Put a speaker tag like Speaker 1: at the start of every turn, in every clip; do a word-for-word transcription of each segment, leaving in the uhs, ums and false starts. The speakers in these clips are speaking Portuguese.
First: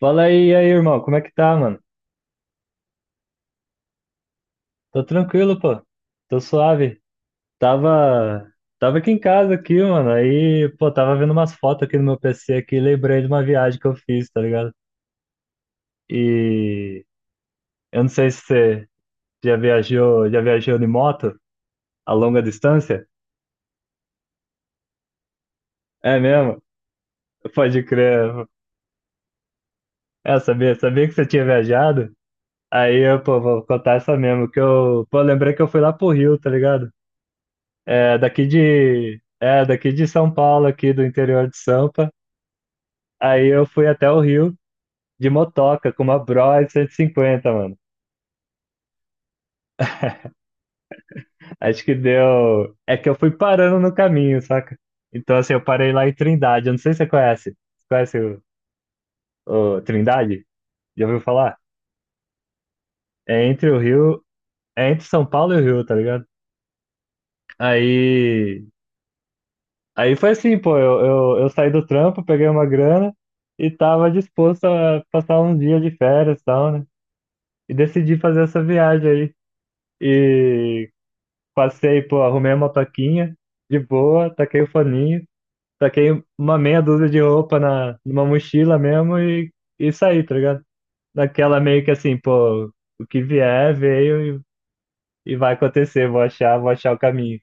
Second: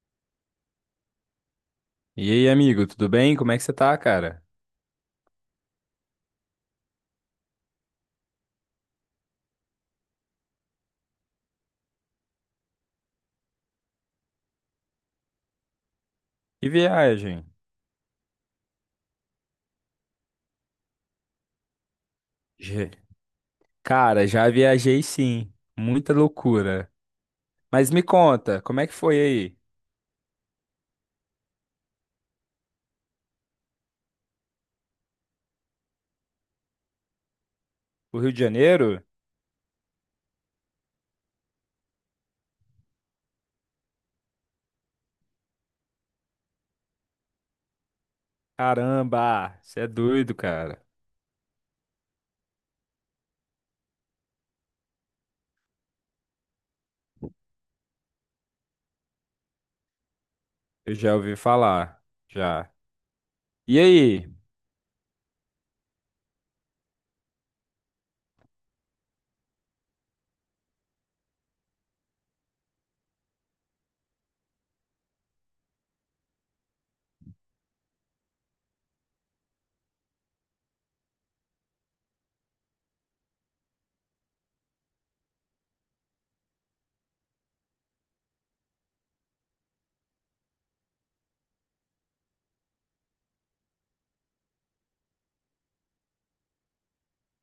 Speaker 1: Fala aí, e aí, irmão, como é que tá, mano?
Speaker 2: E aí, amigo, tudo bem? Como é que você tá, cara?
Speaker 1: Tô tranquilo, pô. Tô suave. Tava, Tava aqui em casa aqui, mano. Aí, pô, tava vendo umas fotos aqui no meu P C aqui, e lembrei de uma viagem que eu fiz, tá ligado?
Speaker 2: Que
Speaker 1: E
Speaker 2: viagem.
Speaker 1: eu não sei se você já viajou, já viajou de moto a longa
Speaker 2: Je-
Speaker 1: distância?
Speaker 2: Cara, já viajei sim. Muita
Speaker 1: É mesmo?
Speaker 2: loucura.
Speaker 1: Pode
Speaker 2: Mas me
Speaker 1: crer.
Speaker 2: conta, como é que foi aí?
Speaker 1: É, eu sabia, sabia que você tinha viajado. Aí eu, pô, vou contar essa mesmo, que eu, pô, lembrei que eu fui lá pro Rio, tá ligado? É,
Speaker 2: O Rio de
Speaker 1: daqui
Speaker 2: Janeiro?
Speaker 1: de, é, daqui de São Paulo, aqui do interior de Sampa. Aí eu fui até o Rio de motoca com uma Bros cento e cinquenta mano.
Speaker 2: Caramba, você é doido, cara.
Speaker 1: Acho que deu. É que eu fui parando no caminho, saca? Então, assim, eu parei lá em Trindade. Eu não sei se você conhece. Você conhece o, o Trindade?
Speaker 2: Eu
Speaker 1: Já
Speaker 2: já
Speaker 1: ouviu
Speaker 2: ouvi
Speaker 1: falar?
Speaker 2: falar, já.
Speaker 1: É entre o
Speaker 2: E
Speaker 1: Rio.
Speaker 2: aí?
Speaker 1: É entre São Paulo e o Rio, tá ligado? Aí. Aí foi assim, pô. Eu, eu, eu saí do trampo, peguei uma grana e tava disposto a passar uns dias de férias e tal, né? E decidi fazer essa viagem aí. E passei, pô, arrumei a motoquinha de boa, taquei o foninho, taquei uma meia dúzia de roupa na, numa mochila mesmo e, e saí, tá ligado? Naquela meio que assim, pô, o que vier, veio e, e vai acontecer, vou achar, vou achar o caminho.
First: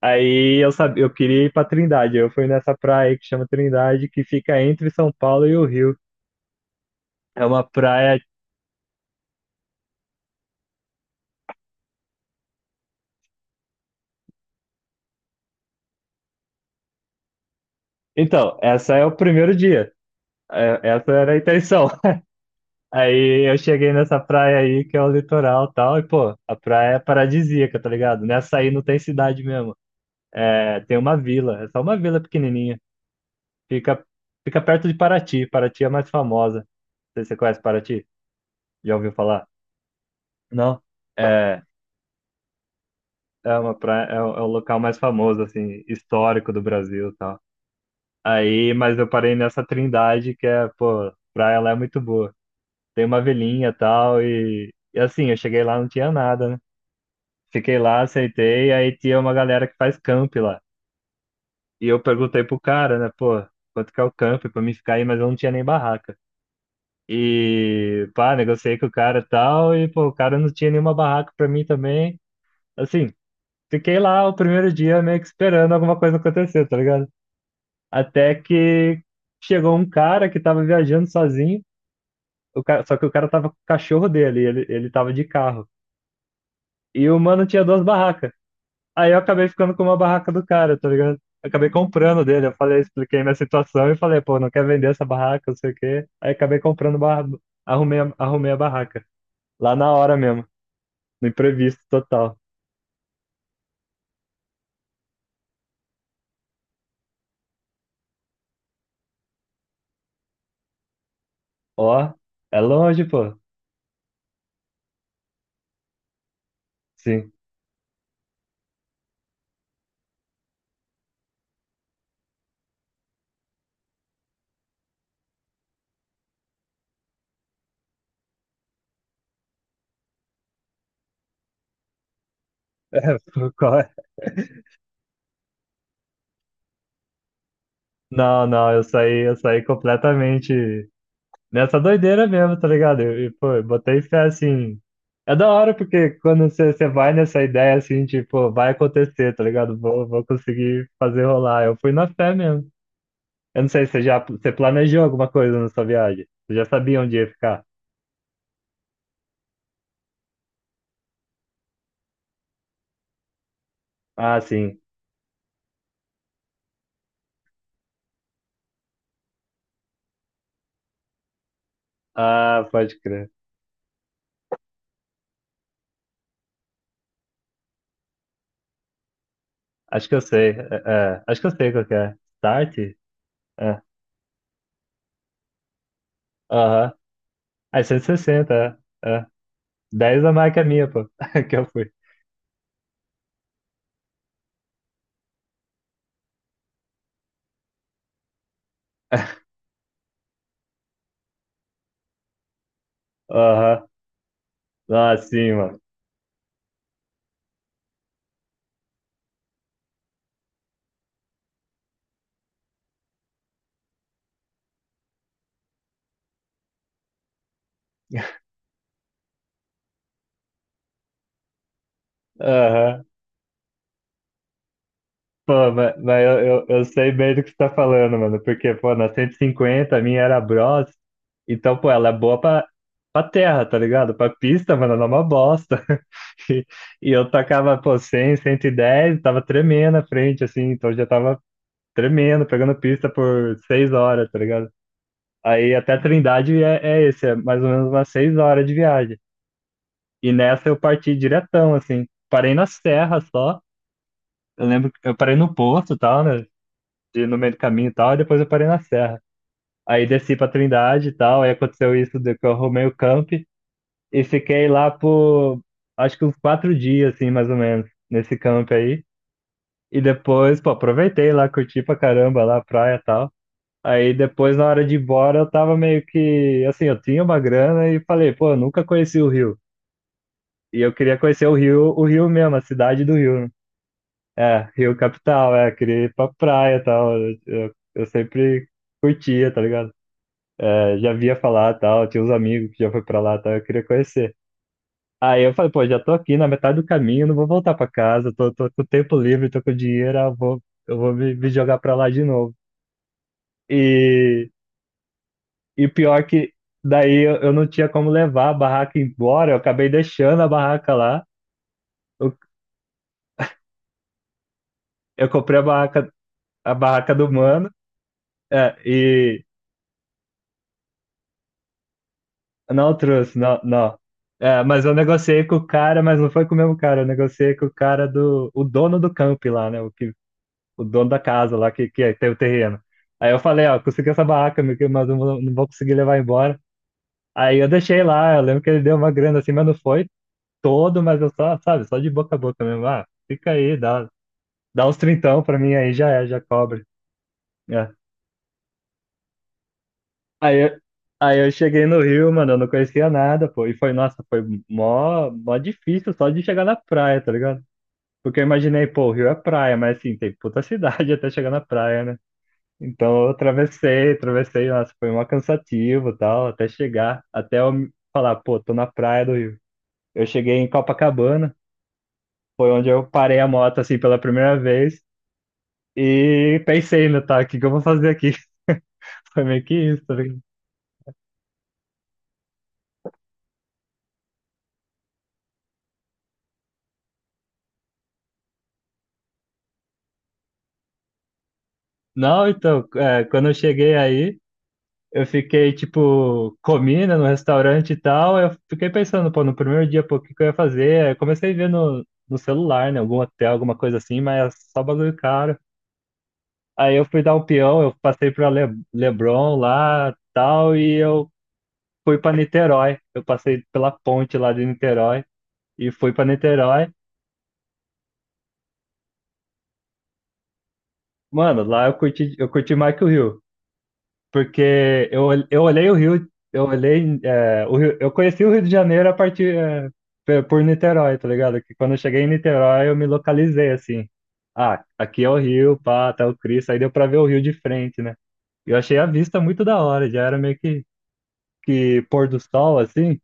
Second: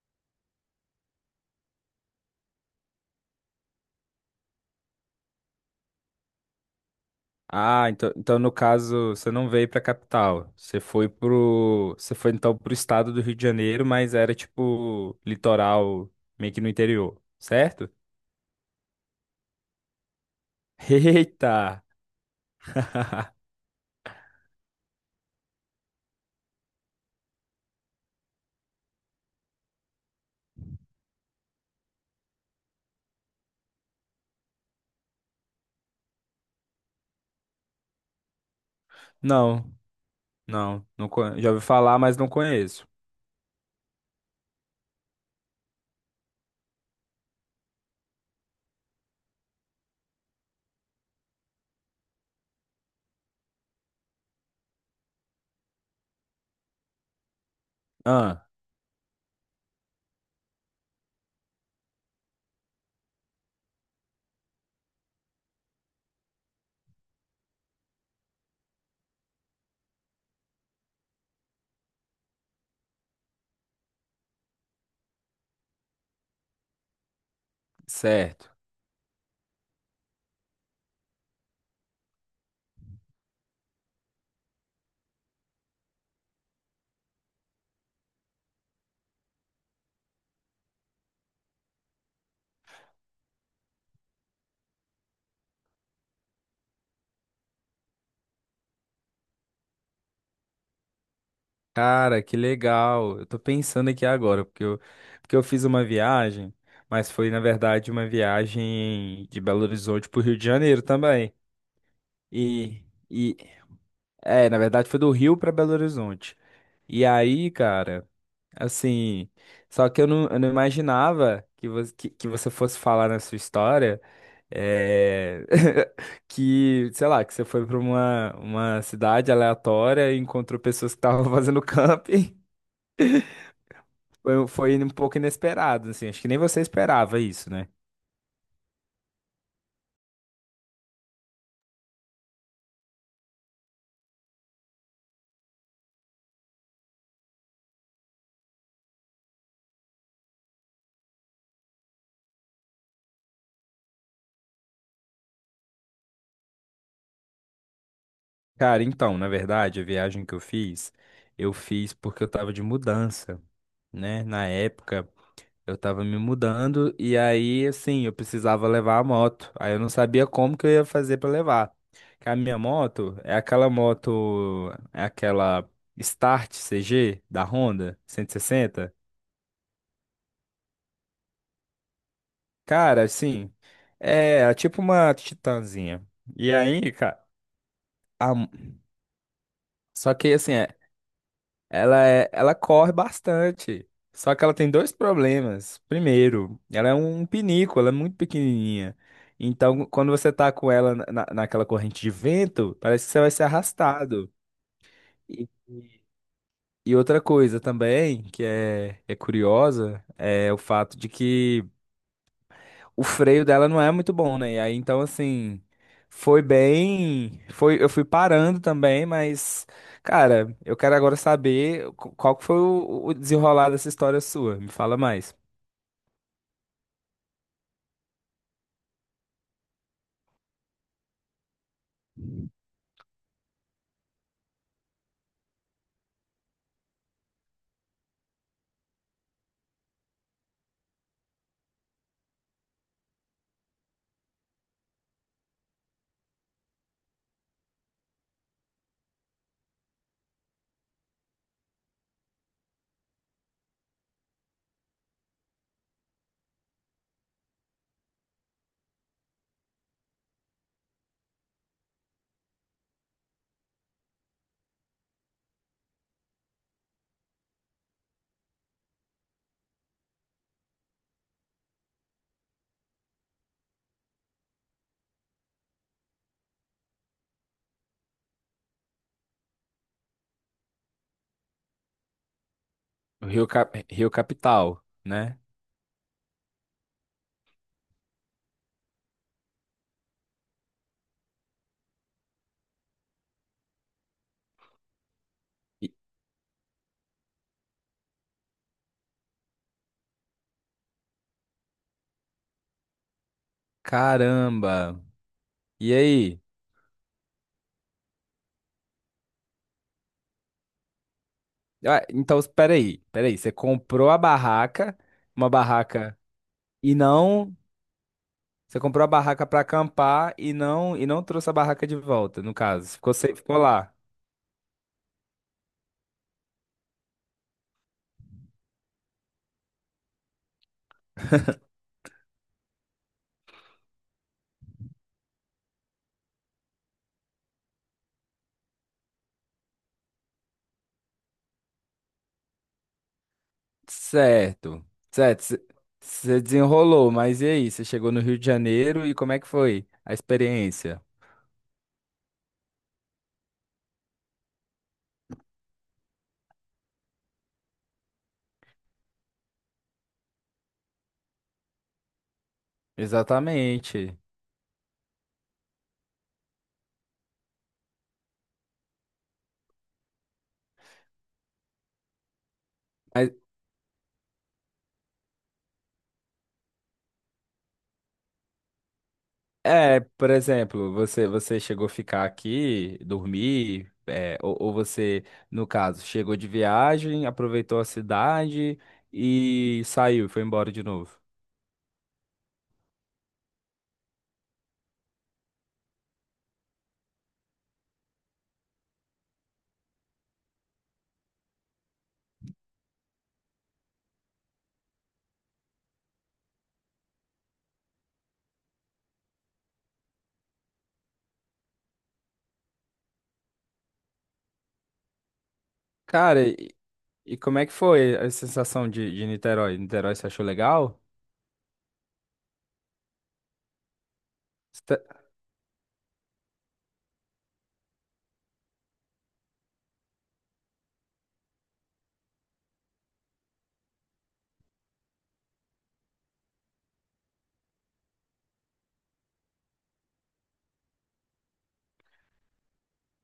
Speaker 1: Aí eu sabia, eu queria ir pra Trindade, eu fui nessa praia aí que chama Trindade, que fica entre São Paulo e o Rio. É uma
Speaker 2: Ah, então,
Speaker 1: praia.
Speaker 2: então no caso, você não veio pra capital. Você foi pro, você foi então pro estado do Rio de Janeiro, mas era tipo litoral, meio que no interior, certo?
Speaker 1: Então, essa é o primeiro dia. É- Essa era a
Speaker 2: Eita!
Speaker 1: intenção. Aí eu cheguei nessa praia aí, que é o litoral e tal, e pô, a praia é paradisíaca, tá ligado? Nessa aí não tem cidade mesmo. É, tem uma vila, é só uma vila pequenininha. Fica, Fica perto de Paraty. Paraty é a mais famosa. Não sei se você conhece Paraty? Já ouviu falar?
Speaker 2: Não.
Speaker 1: Não?
Speaker 2: Não, não conhe- já
Speaker 1: É,
Speaker 2: ouvi falar, mas não conheço.
Speaker 1: é uma praia, é, o é o local mais famoso, assim, histórico do Brasil e tal. Aí, mas eu parei nessa Trindade, que é, pô, praia lá é muito boa. Tem uma vilinha e tal, e, e assim, eu cheguei lá, não tinha nada, né? Fiquei lá,
Speaker 2: Ah,
Speaker 1: aceitei, aí tinha uma galera que faz camp lá. E eu perguntei pro cara, né, pô, quanto que é o camp pra mim ficar aí, mas eu não tinha nem barraca. E, pá, negociei com o cara e tal, e, pô, o cara não tinha nenhuma barraca pra mim também. Assim, fiquei lá o primeiro dia meio que esperando alguma coisa acontecer, tá ligado? Até
Speaker 2: certo.
Speaker 1: que chegou um cara que tava viajando sozinho, o cara, só que o cara tava com o cachorro dele, ele, ele tava de carro. E o mano tinha duas barracas. Aí eu acabei ficando com uma barraca do cara, tá ligado? Acabei comprando dele. Eu falei, expliquei minha situação e falei, pô, não quer vender essa barraca, não sei o quê. Aí acabei comprando, barra... arrumei, a- arrumei a barraca. Lá na hora mesmo, no imprevisto
Speaker 2: Cara,
Speaker 1: total.
Speaker 2: que legal. Eu tô pensando aqui agora, porque eu, porque eu fiz uma viagem, mas foi, na verdade, uma viagem de Belo Horizonte pro Rio de Janeiro também.
Speaker 1: Ó, é
Speaker 2: E,
Speaker 1: longe,
Speaker 2: e
Speaker 1: pô.
Speaker 2: é, na verdade, foi do Rio pra Belo Horizonte. E
Speaker 1: Sim.
Speaker 2: aí, cara, assim, só que eu não, eu não imaginava que você, que, que você fosse falar na sua história. É, que, sei lá, que você foi para uma, uma cidade aleatória e encontrou pessoas que estavam fazendo camping.
Speaker 1: É, pô, qual é?
Speaker 2: Foi, foi um pouco inesperado, assim. Acho que nem você esperava isso, né?
Speaker 1: Não, não, eu saí, eu saí completamente. Nessa doideira mesmo, tá ligado? eu e, pô, eu botei fé assim. É da hora, porque quando você você vai nessa ideia assim, tipo, vai acontecer, tá ligado? Vou, vou conseguir fazer rolar. Eu fui na fé mesmo. Eu não sei, você já você planejou alguma coisa na sua viagem? Você já sabia onde ia ficar?
Speaker 2: Cara, então, na verdade, a viagem que eu fiz, eu fiz porque eu tava de mudança, né?
Speaker 1: Ah,
Speaker 2: Na
Speaker 1: sim.
Speaker 2: época. Eu tava me mudando e aí, assim, eu precisava levar a moto. Aí eu não sabia como que eu ia fazer pra levar. Que a minha
Speaker 1: Ah, pode
Speaker 2: moto
Speaker 1: crer.
Speaker 2: é aquela moto, é aquela Start C G da Honda cento e sessenta.
Speaker 1: Acho que eu sei. É, é. Acho que eu sei qual que é. Start?
Speaker 2: Cara, assim,
Speaker 1: É.
Speaker 2: é, é tipo uma Titanzinha. E aí,
Speaker 1: Aham.
Speaker 2: cara,
Speaker 1: Aí
Speaker 2: a-
Speaker 1: cento e sessenta, é. é.
Speaker 2: só
Speaker 1: Dez a
Speaker 2: que assim,
Speaker 1: mais que a
Speaker 2: é,
Speaker 1: minha, pô, que eu fui.
Speaker 2: ela é, ela corre bastante. Só que ela tem dois problemas. Primeiro, ela é um pinico, ela é muito pequenininha. Então, quando você tá com ela na, na- naquela corrente de vento, parece que você vai ser
Speaker 1: Aham.
Speaker 2: arrastado.
Speaker 1: Ah,
Speaker 2: E,
Speaker 1: sim, mano.
Speaker 2: e outra coisa também, que é, é curiosa, é o fato de que o freio dela não é muito bom, né? E aí, então, assim, foi bem. Foi, eu fui parando também, mas, cara, eu quero agora saber qu- qual que foi
Speaker 1: Aham.
Speaker 2: o, o desenrolar dessa história sua. Me fala mais.
Speaker 1: Pô, mas, mas eu, eu, eu sei bem do que você tá falando, mano, porque, pô, na cento e cinquenta a minha era Bros, então, pô, ela é boa pra, pra terra, tá ligado? Pra pista, mano, ela é uma bosta. E, e eu tacava, pô, cem, cento e dez, tava tremendo à frente, assim, então já tava tremendo, pegando pista por seis horas, tá ligado? Aí até Trindade é, é esse, é mais ou menos umas seis horas de viagem. E nessa eu parti diretão, assim, parei na serra só, eu lembro, que eu parei no posto e tal, né? de, no meio do caminho e tal, e depois eu parei na Serra. Aí desci pra Trindade e tal, aí aconteceu isso de que eu arrumei o camp e fiquei lá por acho que uns quatro dias, assim, mais ou menos, nesse camp aí. E depois, pô, aproveitei lá, curti pra caramba lá a praia e tal. Aí depois, na hora de ir embora, eu tava meio que, assim, eu tinha uma grana e falei, pô, eu nunca conheci o Rio. E eu queria conhecer o Rio, o Rio mesmo, a cidade do
Speaker 2: O
Speaker 1: Rio,
Speaker 2: Rio,
Speaker 1: né?
Speaker 2: Cap- Rio
Speaker 1: É,
Speaker 2: Capital,
Speaker 1: Rio
Speaker 2: né?
Speaker 1: Capital, é, queria ir pra praia e tal. Eu, eu sempre curtia, tá ligado? Eu já via falar tal, tinha uns amigos que já foi pra lá tal, eu queria conhecer. Aí eu falei, pô,
Speaker 2: E-
Speaker 1: já tô aqui na metade do caminho, não vou voltar pra casa, tô, tô com tempo livre, tô com dinheiro, eu vou, eu vou me, me jogar pra lá de novo. E,
Speaker 2: caramba!
Speaker 1: e
Speaker 2: E
Speaker 1: pior
Speaker 2: aí?
Speaker 1: que daí eu, eu não tinha como levar a barraca embora, eu acabei deixando a barraca lá.
Speaker 2: Ah,
Speaker 1: Eu,
Speaker 2: então, espera aí, espera aí. Você comprou a barraca,
Speaker 1: eu
Speaker 2: uma
Speaker 1: comprei a barraca,
Speaker 2: barraca,
Speaker 1: a
Speaker 2: e
Speaker 1: barraca do
Speaker 2: não.
Speaker 1: mano, é,
Speaker 2: Você comprou a
Speaker 1: e
Speaker 2: barraca pra acampar e não e não trouxe a barraca de volta, no caso.
Speaker 1: não
Speaker 2: Ficou, sem-
Speaker 1: trouxe,
Speaker 2: ficou
Speaker 1: não,
Speaker 2: lá.
Speaker 1: não. É, mas eu negociei com o cara, mas não foi com o mesmo cara, eu negociei com o cara do, o dono do camp lá, né, o que o dono da casa lá que, que é, tem o terreno. Aí eu falei, ó, consegui essa barraca, meu querido, mas eu não vou não vou conseguir levar embora. Aí eu deixei lá, eu lembro que ele deu uma grana assim, mas não foi todo, mas eu só, sabe, só de boca a boca mesmo. Ah, fica aí, dá,
Speaker 2: Certo,
Speaker 1: dá uns trintão pra
Speaker 2: certo.
Speaker 1: mim aí, já é, já
Speaker 2: Você
Speaker 1: cobre.
Speaker 2: desenrolou, mas e aí? Você
Speaker 1: É.
Speaker 2: chegou no Rio de Janeiro e como é que foi a
Speaker 1: Aí, eu-
Speaker 2: experiência?
Speaker 1: aí eu cheguei no Rio, mano, eu não conhecia nada, pô, e foi, nossa, foi mó, mó difícil só de chegar na praia, tá ligado? Porque eu imaginei, pô, o Rio é praia, mas assim, tem puta cidade até chegar na praia, né? Então eu atravessei,
Speaker 2: Exatamente.
Speaker 1: atravessei, nossa, foi uma cansativo e tal, até chegar, até eu me- falar, pô, tô na praia do Rio. Eu cheguei em Copacabana, foi onde eu
Speaker 2: Mas,
Speaker 1: parei a moto assim pela primeira vez e pensei, né, tá, o que que eu vou fazer aqui? Foi meio que
Speaker 2: é,
Speaker 1: isso, tá
Speaker 2: por
Speaker 1: ligado?
Speaker 2: exemplo, você você chegou a ficar aqui, dormir, é, ou, ou você, no caso, chegou de viagem, aproveitou a cidade e saiu, foi embora de novo.
Speaker 1: Não, então, é, quando eu cheguei aí, eu fiquei, tipo, comi, né, no restaurante e tal, eu fiquei pensando, pô, no primeiro dia, pô, o que que eu ia fazer? Aí eu comecei a ver no, no celular, né, algum hotel, alguma coisa assim, mas é só bagulho caro. Aí eu fui dar um peão, eu passei para Le Leblon lá, tal, e eu fui para Niterói. Eu passei pela ponte lá de Niterói e fui para
Speaker 2: Cara, e,
Speaker 1: Niterói.
Speaker 2: e como é que foi a sensação de, de Niterói? Niterói, você achou legal?
Speaker 1: Mano, lá eu curti, eu curti mais que o Rio,
Speaker 2: Cê
Speaker 1: porque
Speaker 2: tá-
Speaker 1: eu, ol- eu olhei o Rio, eu olhei, é, o Rio, eu conheci o Rio de Janeiro a partir, é, pe- por Niterói, tá ligado? Que quando eu cheguei em Niterói, eu me localizei assim. Ah, aqui é o Rio, pá, tá o Cristo, aí deu para ver o Rio de frente, né? Eu achei a vista muito da hora, já era meio que que pôr do sol, assim,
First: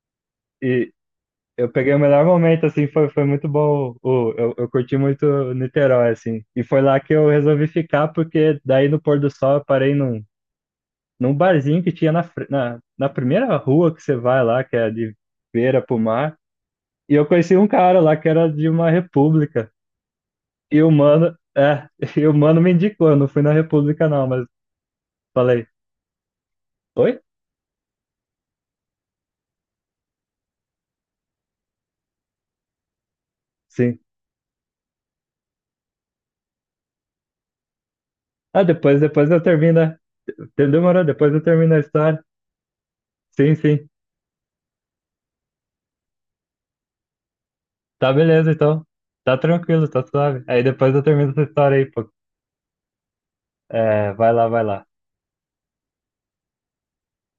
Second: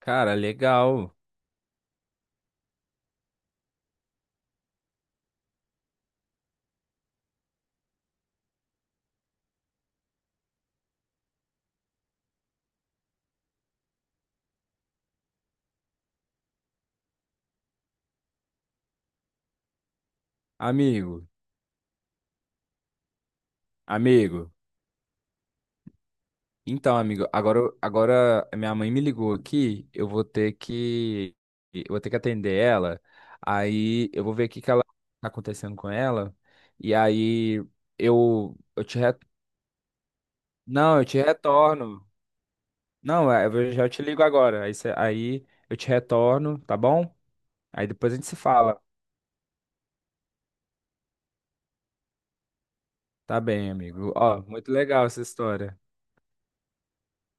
Speaker 2: Cara,
Speaker 1: e
Speaker 2: legal.
Speaker 1: eu peguei o melhor momento, assim, foi, foi muito bom. O, eu, eu curti muito Niterói, assim. E foi lá que eu resolvi ficar, porque daí no pôr do sol eu parei num, num barzinho que tinha na, fre- na, na primeira rua que você vai lá, que é de beira pro mar. E eu conheci um cara lá que era de uma república. E o
Speaker 2: Amigo,
Speaker 1: mano, é, e o mano me indicou, eu não fui na república não, mas
Speaker 2: amigo.
Speaker 1: falei,
Speaker 2: Então,
Speaker 1: oi?
Speaker 2: amigo, agora, eu- agora a minha mãe me ligou aqui, eu vou ter que, eu vou ter que atender ela.
Speaker 1: Sim.
Speaker 2: Aí eu vou ver o que que ela tá acontecendo com ela. E aí eu,
Speaker 1: Ah,
Speaker 2: eu te
Speaker 1: depois,
Speaker 2: re...
Speaker 1: depois eu termino, a-
Speaker 2: Não,
Speaker 1: demorou,
Speaker 2: eu te
Speaker 1: depois eu termino a
Speaker 2: retorno.
Speaker 1: história.
Speaker 2: Não, é, eu
Speaker 1: Sim,
Speaker 2: vou-
Speaker 1: sim.
Speaker 2: já te ligo agora. Aí, cê- aí eu te retorno, tá bom? Aí
Speaker 1: Tá
Speaker 2: depois a gente se
Speaker 1: beleza,
Speaker 2: fala.
Speaker 1: então. Tá tranquilo, tá suave. Aí depois eu termino essa história aí, pô.
Speaker 2: Tá bem,
Speaker 1: É,
Speaker 2: amigo.
Speaker 1: vai
Speaker 2: Ó,
Speaker 1: lá, vai
Speaker 2: muito
Speaker 1: lá.
Speaker 2: legal essa história.